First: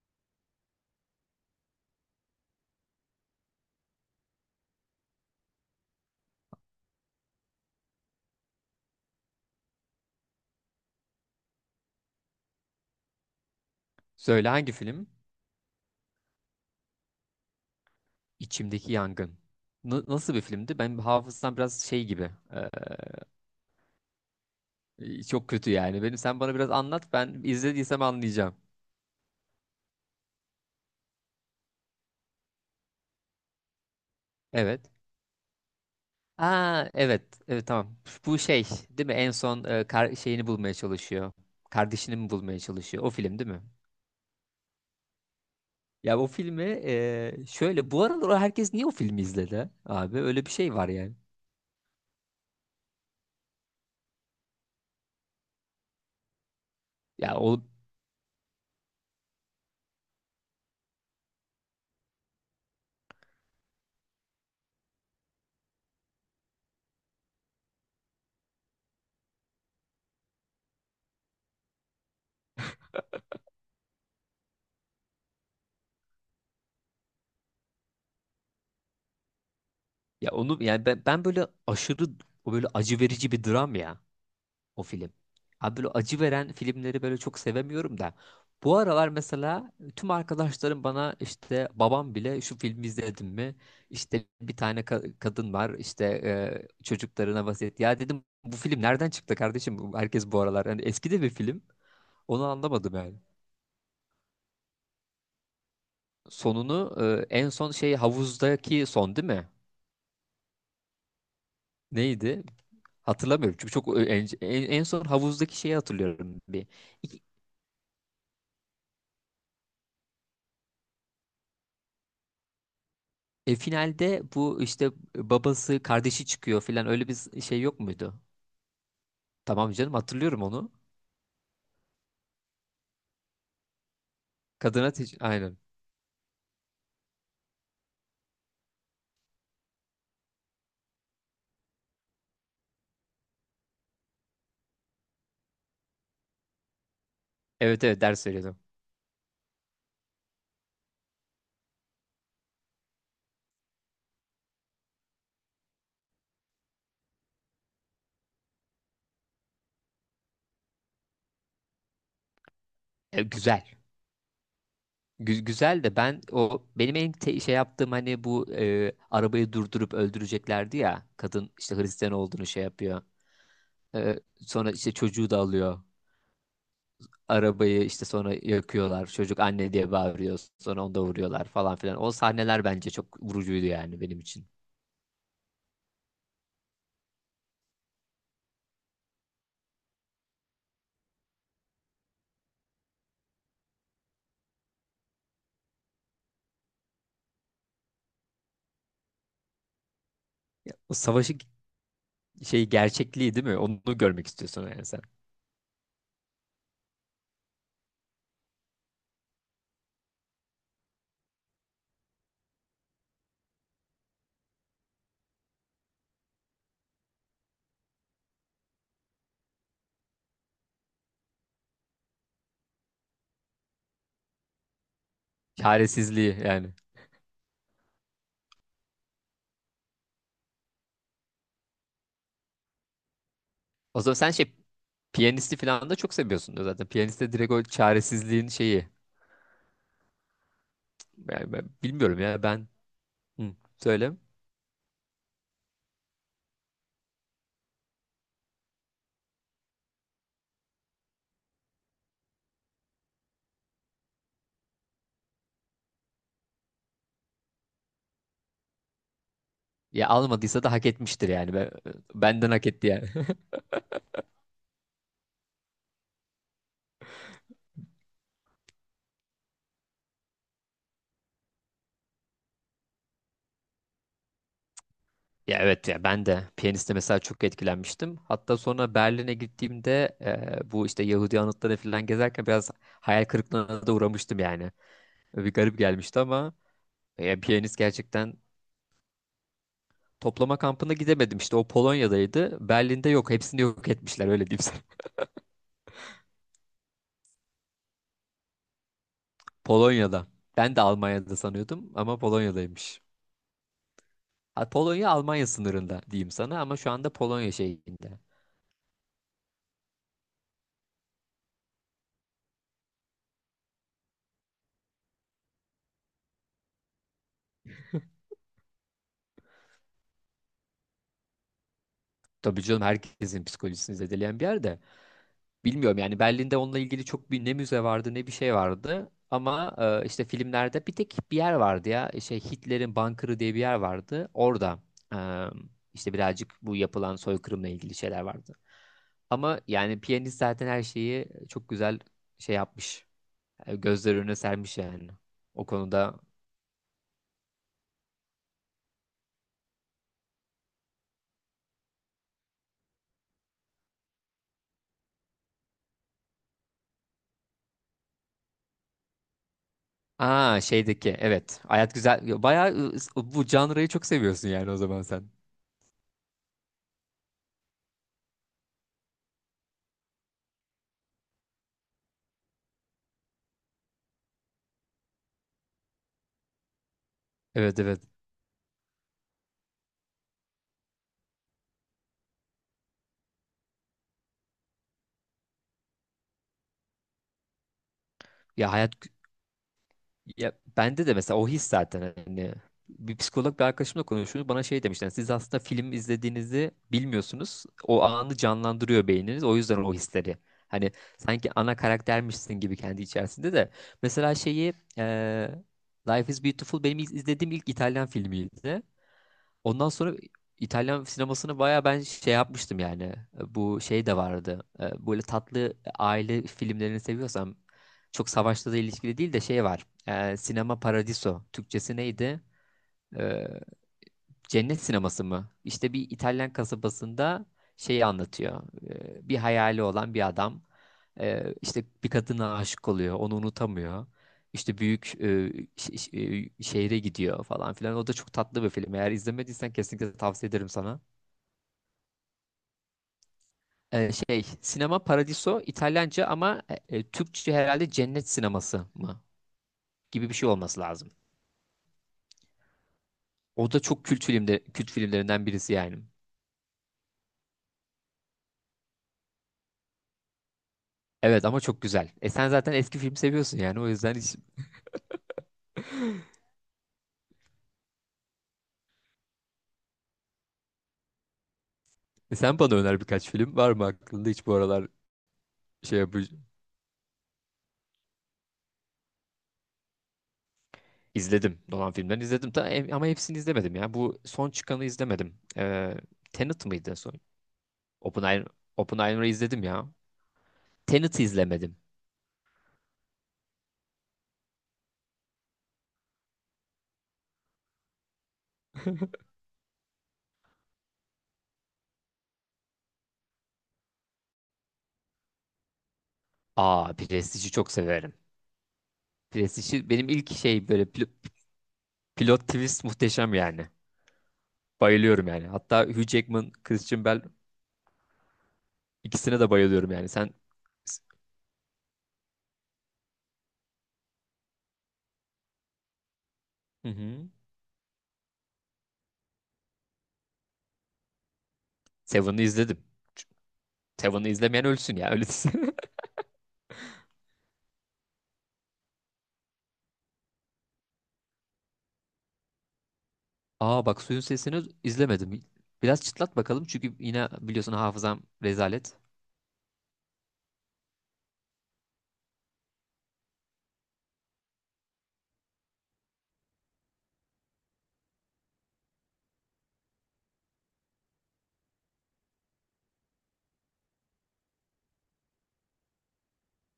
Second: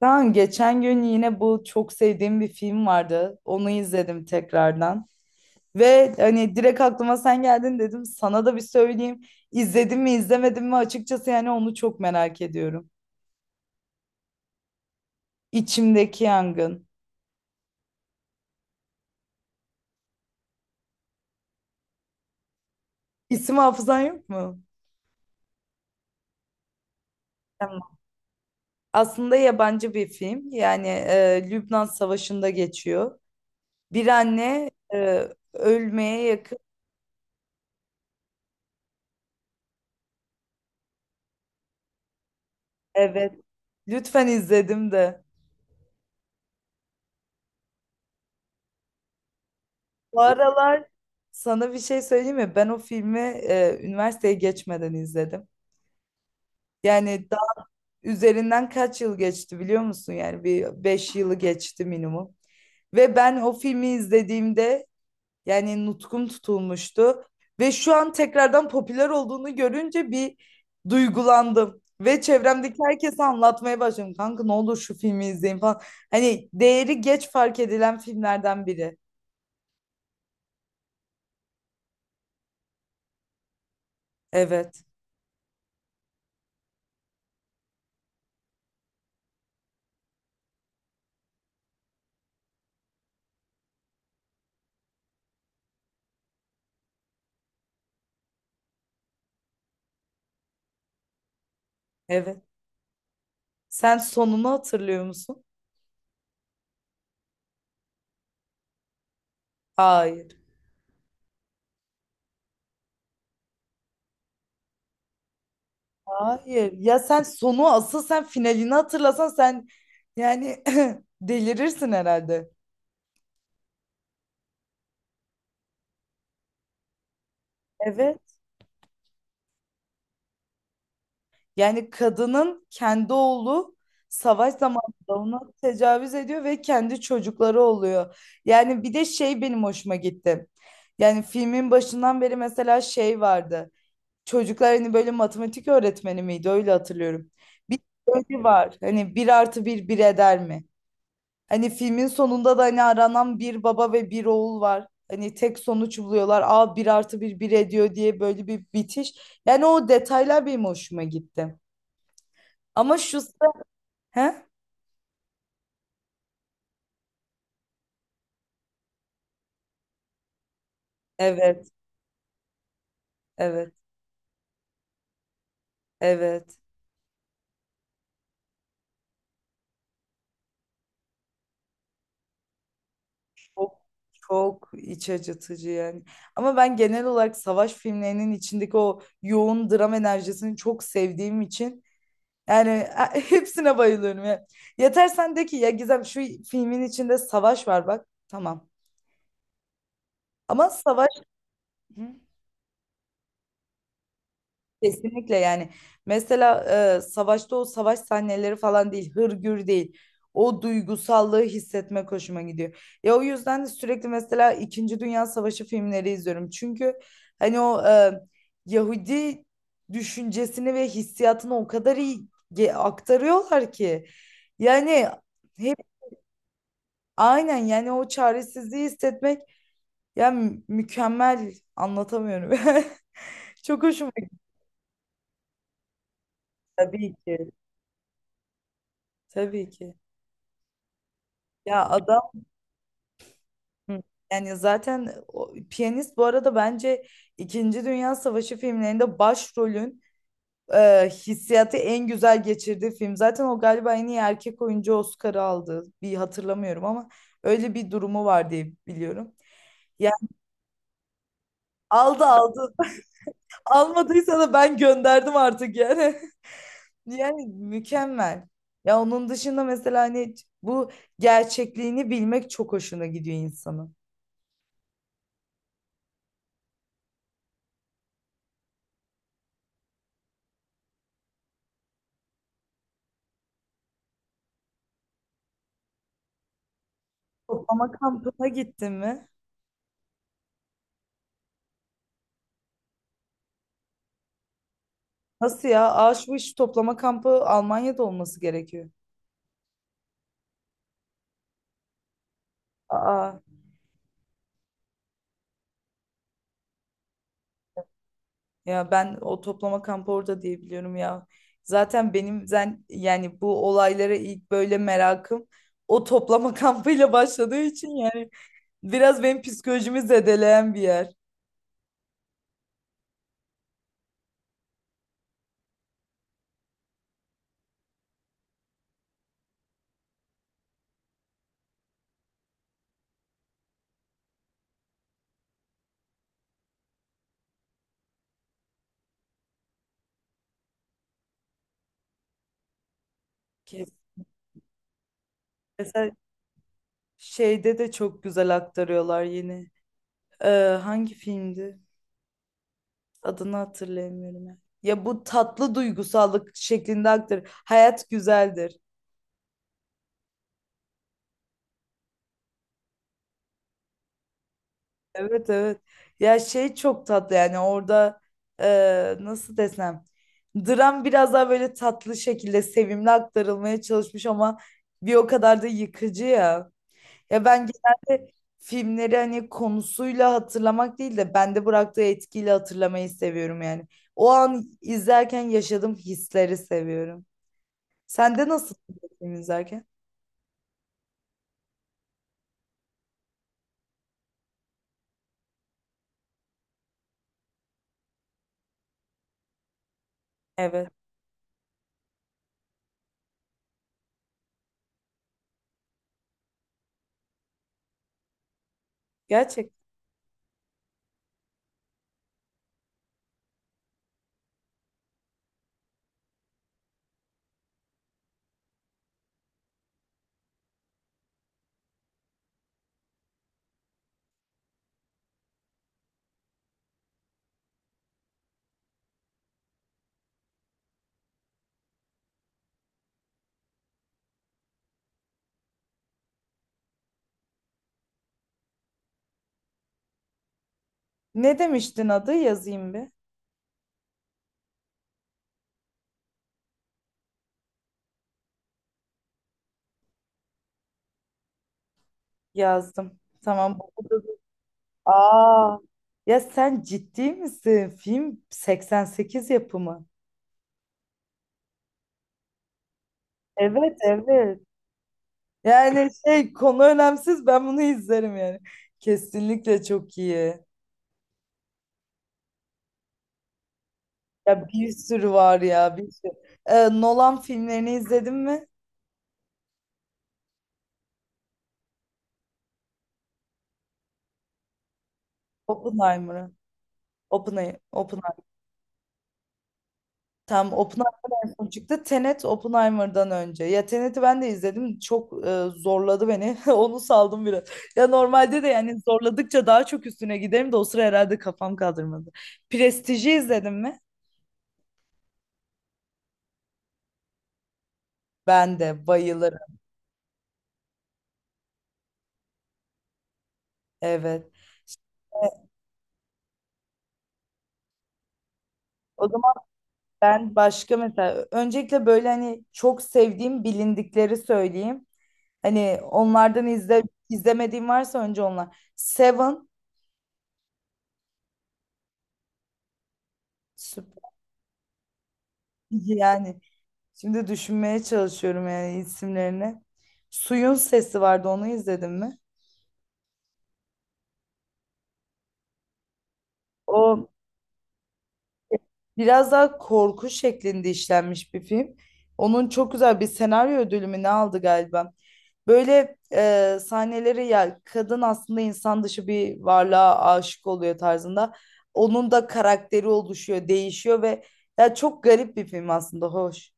Ben geçen gün yine bu çok sevdiğim bir film vardı. Onu izledim tekrardan. Ve hani direkt aklıma sen geldin dedim. Sana da bir söyleyeyim. İzledim mi izlemedim mi açıkçası yani onu çok merak ediyorum. Söyle, hangi film? İçimdeki Yangın. İçimdeki Yangın. Nasıl bir filmdi? Benim hafızam biraz şey gibi. İsim hafızan yok mu? Çok kötü yani. Benim sen bana biraz anlat. Ben Tamam. izlediysem anlayacağım. Aslında yabancı bir film. Yani Lübnan Savaşı'nda geçiyor. Bir anne Evet. Ölmeye yakın. Aa, evet. Evet, tamam. Bu şey değil mi? En son şeyini bulmaya çalışıyor. Kardeşini mi bulmaya çalışıyor? O Evet. film değil mi? Lütfen izledim de. Ya o filmi, şöyle, bu aralar herkes niye o filmi izledi abi? Bu Öyle bir şey aralar var yani. sana bir şey söyleyeyim mi? Ben o filmi üniversiteye geçmeden izledim. Yani Ya daha o üzerinden kaç yıl geçti biliyor musun? Yani bir 5 yılı geçti minimum. Ve ben o filmi izlediğimde yani nutkum tutulmuştu. Ve şu an tekrardan popüler olduğunu görünce bir duygulandım. Ve çevremdeki herkese anlatmaya başladım. Kanka ne olur şu filmi izleyin falan. Hani değeri geç fark edilen filmlerden biri. ya onu yani ben, ben böyle aşırı, o böyle acı verici bir dram ya, o Evet, film. Abi, böyle acı veren filmleri böyle çok sevemiyorum da. Bu aralar mesela tüm arkadaşlarım bana, işte babam bile, şu filmi izledin mi? İşte bir tane kadın var, işte çocuklarına vasiyet. Ya dedim, bu film nereden çıktı kardeşim? Herkes bu aralar. Yani eski de bir film. evet. Onu anlamadım yani. Sen sonunu hatırlıyor musun? Sonunu en son şey, havuzdaki son değil mi? Hayır. Neydi? Hatırlamıyorum çünkü çok en son havuzdaki şeyi hatırlıyorum bir. Hayır. Ya sen sonu, asıl sen finalini hatırlasan, sen yani delirirsin herhalde. E, finalde bu işte babası, kardeşi çıkıyor filan, öyle bir şey yok Evet. muydu? Tamam canım, hatırlıyorum onu. Yani kadının kendi oğlu savaş zamanında ona Aynen. tecavüz ediyor ve kendi çocukları oluyor. Yani bir de şey benim hoşuma gitti. Yani filmin başından beri mesela şey vardı. Çocuklar hani böyle matematik öğretmeni miydi? Öyle hatırlıyorum. Bir Evet evet, ders soru veriyordum. var. Hani bir artı bir bir eder mi? Hani filmin sonunda da hani aranan bir baba ve bir oğul var. Hani tek sonuç buluyorlar. Aa, bir artı bir bir ediyor diye böyle bir bitiş. Yani o detaylar benim hoşuma gitti. Ama şu... E, sıra... güzel. He? Güzel de, ben o benim şey yaptığım, hani bu arabayı durdurup öldüreceklerdi ya. Kadın Evet, işte Hristiyan olduğunu şey yapıyor. evet, E, sonra işte çocuğu da alıyor. evet. Arabayı işte sonra yakıyorlar. Çocuk anne diye bağırıyor. Sonra onu da vuruyorlar falan filan. O sahneler bence çok vurucuydu Çok, yani, benim için. çok iç acıtıcı yani. Ama ben genel olarak savaş filmlerinin içindeki o yoğun dram enerjisini çok sevdiğim için yani hepsine bayılıyorum ya. Yeter sen de ki, ya Gizem, şu filmin içinde savaş var bak. Tamam. Ama O savaş. savaşı Hı. şey, gerçekliği değil mi? Onu görmek istiyorsun yani sen. Kesinlikle yani, mesela savaşta o savaş sahneleri falan değil, hırgür değil, o duygusallığı hissetmek hoşuma gidiyor. Ya o yüzden de sürekli mesela İkinci Dünya Savaşı filmleri izliyorum, çünkü hani o Yahudi düşüncesini ve hissiyatını o kadar iyi aktarıyorlar ki yani, hep Çaresizliği yani. aynen yani, o çaresizliği hissetmek yani. Mükemmel anlatamıyorum. Çok O hoşuma zaman sen gitti, şey, piyanisti falan da çok seviyorsun da zaten. tabii Piyaniste ki, direkt o çaresizliğin şeyi. tabii ki. Yani ben Ya bilmiyorum adam. ya, ben. Hı, Hı. söyle. Yani zaten piyanist bu arada bence İkinci Dünya Savaşı filmlerinde başrolün hissiyatı en güzel geçirdiği film. Zaten o galiba en iyi erkek oyuncu Oscar'ı aldı. Bir hatırlamıyorum ama öyle bir durumu var diye biliyorum. Ya Yani almadıysa da hak etmiştir yani. Ben, aldı benden hak aldı. etti yani. Almadıysa da ben gönderdim artık yani. Yani mükemmel. Ya onun dışında mesela hani bu gerçekliğini bilmek çok hoşuna gidiyor insanın. Ya evet, ya ben de piyaniste mesela çok etkilenmiştim. Hatta sonra Berlin'e gittiğimde bu işte Yahudi anıtları falan gezerken biraz hayal kırıklığına da uğramıştım yani. Bir garip gelmişti ama piyanist Toplama gerçekten. kampına gittin mi? Toplama kampına gidemedim, işte o Polonya'daydı. Berlin'de yok, hepsini yok etmişler, öyle diyeyim sana. Nasıl ya? Aa, şu iş, toplama kampı Almanya'da olması gerekiyor. Polonya'da. Ben de Almanya'da sanıyordum ama Polonya'daymış. Aa, Ha, Polonya Almanya sınırında diyeyim sana ama şu anda Polonya şeyinde. ya ben o toplama kampı orada diye biliyorum ya. Zaten benim yani bu olaylara ilk böyle merakım o toplama kampıyla başladığı için yani biraz benim psikolojimi zedeleyen bir yer. Tabii canım, herkesin psikolojisini zedeleyen bir yerde. Bilmiyorum yani, Berlin'de onunla ilgili çok, bir ne müze vardı ne bir şey vardı. Ama işte filmlerde bir tek bir yer vardı ya. Şey, Hitler'in bunkerı diye bir yer vardı. Orada e, işte birazcık bu yapılan soykırımla ilgili şeyler vardı. Ama yani piyanist zaten her şeyi çok güzel şey yapmış. E, Kesin. gözler önüne sermiş yani. O konuda. Şeyde de çok güzel aktarıyorlar yine. Ee, Hangi filmdi? Adını hatırlayamıyorum ya. Ya bu tatlı duygusallık şeklinde aktar. Hayat güzeldir. Aa, şeydeki evet. Hayat güzel. Bayağı, bu janrayı çok seviyorsun yani o zaman sen. Evet, evet. Ya şey çok tatlı yani orada, nasıl desem. Dram biraz daha böyle tatlı şekilde, sevimli aktarılmaya çalışmış ama bir o kadar da yıkıcı ya. Ya ben Evet evet. genelde filmleri hani konusuyla hatırlamak değil de bende bıraktığı etkiyle hatırlamayı seviyorum yani. O an izlerken yaşadığım hisleri seviyorum. Sende Ya nasıl hayat, oluyor film izlerken? ya bende de mesela o his zaten, hani bir psikolog bir arkadaşımla konuşuyoruz, bana şey demişler, siz aslında film izlediğinizi bilmiyorsunuz, o anı canlandırıyor beyniniz, o yüzden o hisleri, Evet. hani sanki ana karaktermişsin gibi kendi içerisinde de mesela şeyi, Life is Beautiful benim izlediğim ilk İtalyan filmiydi. Gerçek. Ondan sonra İtalyan sinemasını baya ben şey yapmıştım yani. Bu şey de vardı. E, böyle tatlı aile filmlerini seviyorsam, çok savaşla da ilişkili değil de şey var. E, Sinema Paradiso. Türkçesi neydi? E, Cennet Sineması mı? İşte bir İtalyan kasabasında şeyi anlatıyor. Bir hayali olan bir adam, işte bir kadına aşık oluyor, onu unutamıyor. İşte büyük, ş- ş- şehre gidiyor falan filan. O da çok tatlı bir film. Eğer izlemediysen kesinlikle tavsiye ederim sana. Ne demiştin adı? Yazayım bir. Şey, Sinema Paradiso İtalyanca ama Türkçe herhalde Cennet Sineması mı gibi bir şey olması lazım. Yazdım. O Tamam. da çok Bu da-. kült filmde, kült filmlerinden birisi Aa. yani. Ya sen ciddi misin? Film 88 yapımı. Evet ama çok güzel. E, sen zaten eski film seviyorsun yani o Evet, yüzden hiç. evet. Yani şey, konu önemsiz, ben bunu izlerim yani. Kesinlikle çok iyi. E, sen bana öner, birkaç film var mı aklında hiç bu Ya aralar, bir sürü var ya, şey bir sürü. yapacağım. Nolan filmlerini izledin mi? İzledim. Nolan filmlerini izledim. Ama hepsini izlemedim ya. Bu son çıkanı izlemedim. Oppenheimer'ı. Tenet mıydı en son? Oppenheimer. Oppenheimer. Oppenheimer, Oppenheimer'ı izledim ya. Tam Tenet'i Oppenheimer en son izlemedim. çıktı. Tenet Oppenheimer'dan önce. Ya Tenet'i ben de izledim. Çok zorladı beni. Onu saldım biraz. Ya normalde de yani zorladıkça daha çok üstüne giderim de o sıra herhalde kafam kaldırmadı. Prestij'i izledin mi? Aa, Prestige'i çok severim. Ben de bayılırım. Prestige'i benim ilk şey, böyle pilot twist muhteşem yani. Evet. Bayılıyorum yani. Hatta Hugh Jackman, Christian Bale, O ikisine de zaman bayılıyorum yani. Sen. ben başka mesela, öncelikle böyle hani çok sevdiğim bilindikleri söyleyeyim. Hani onlardan Hı hı. izlemediğim varsa önce onlar. Seven Seven'ı izledim. Seven'ı süper izlemeyen ölsün ya. Öyle. yani. Şimdi düşünmeye çalışıyorum yani isimlerini. Suyun Sesi vardı, onu izledin mi? Aa bak, suyun sesini izlemedim. Biraz çıtlat bakalım çünkü yine O biliyorsun, hafızam rezalet. biraz daha korku şeklinde işlenmiş bir film. Onun çok güzel bir senaryo ödülü mü ne aldı galiba. Böyle sahneleri, ya kadın aslında insan dışı bir varlığa aşık oluyor tarzında. Onun da karakteri oluşuyor, değişiyor ve ya çok garip bir film aslında, hoş.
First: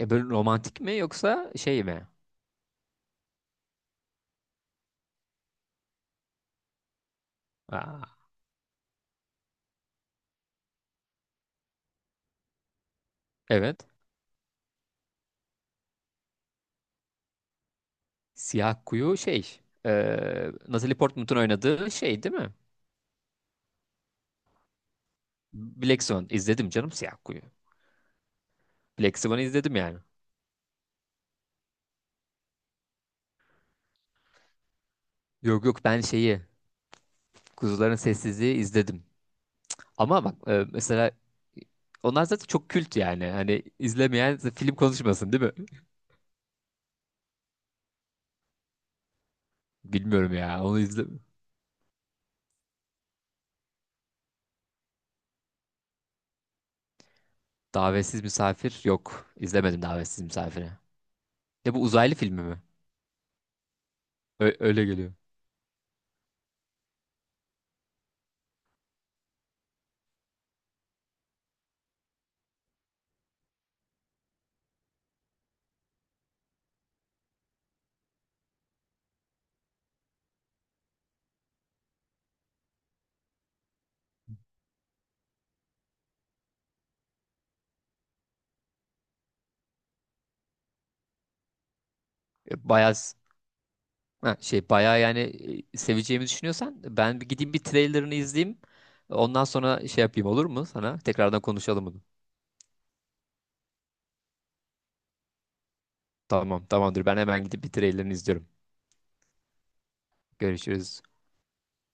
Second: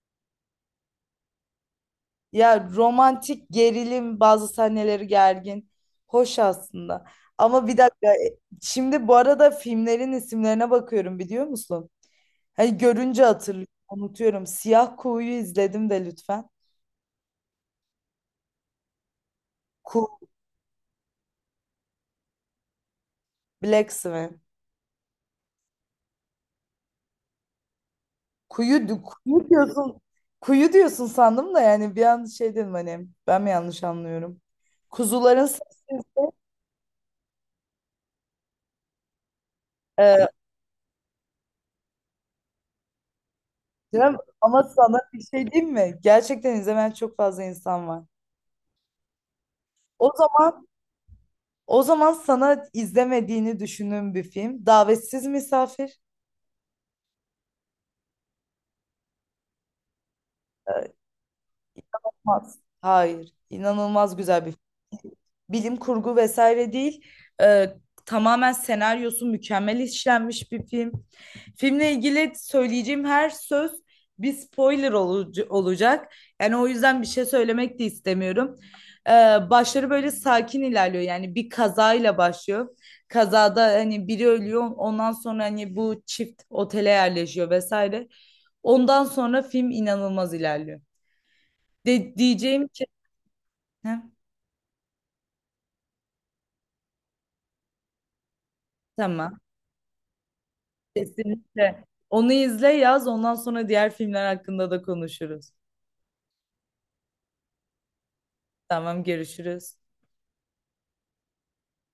E, böyle romantik mi yoksa şey mi? Ya, romantik gerilim, bazı sahneleri gergin. Hoş aslında. Ama bir dakika, Aa, şimdi bu arada filmlerin isimlerine bakıyorum biliyor musun? Hani görünce hatırlıyorum, evet. unutuyorum. Siyah Kuğu'yu izledim de lütfen. Siyah Kuyu şey. E, Ku Natalie Portman'ın oynadığı şey değil mi? Black Swan. Black Swan izledim canım, Siyah Kuyu. Kuyu, Black Swan'ı kuyu izledim yani. diyorsun. Kuyu diyorsun sandım da yani bir an şey dedim, hani ben mi yanlış anlıyorum? Kuzuların Yok sesi. yok, ben şeyi, Kuzuların Sessizliği izledim. Ama e, bak, mesela onlar zaten çok kült yani. Hani Cem, izlemeyen ama film sana bir konuşmasın değil şey mi? diyeyim mi? Gerçekten izlemeyen çok fazla insan var. O Bilmiyorum zaman ya, onu izle. O zaman sana izlemediğini düşündüğüm bir film. Davetsiz Misafir. Davetsiz misafir yok, İzlemedim davetsiz misafiri. Ne, bu uzaylı filmi Olmaz. mi? Hayır. İnanılmaz güzel bir Öyle geliyor. bilim kurgu vesaire değil. Ee, Tamamen senaryosu mükemmel işlenmiş bir film. Filmle ilgili söyleyeceğim her söz bir spoiler olacak. Yani o yüzden bir şey söylemek de istemiyorum. Ee, Başları böyle sakin ilerliyor. Yani bir kazayla başlıyor. Kazada hani biri ölüyor. Ondan sonra hani bu çift otele yerleşiyor vesaire. Ondan sonra film inanılmaz ilerliyor. De diyeceğim E, ki. bayağı Heh, ha, şey, bayağı yani, seveceğimi düşünüyorsan ben bir gideyim, bir trailerını izleyeyim. tamam. Ondan sonra şey yapayım, olur mu sana? Tekrardan Kesinlikle. konuşalım bunu. Onu izle, yaz. Ondan sonra diğer filmler hakkında da konuşuruz. Tamam, tamamdır, ben hemen gidip bir trailerını izliyorum. Tamam, görüşürüz. Görüşürüz.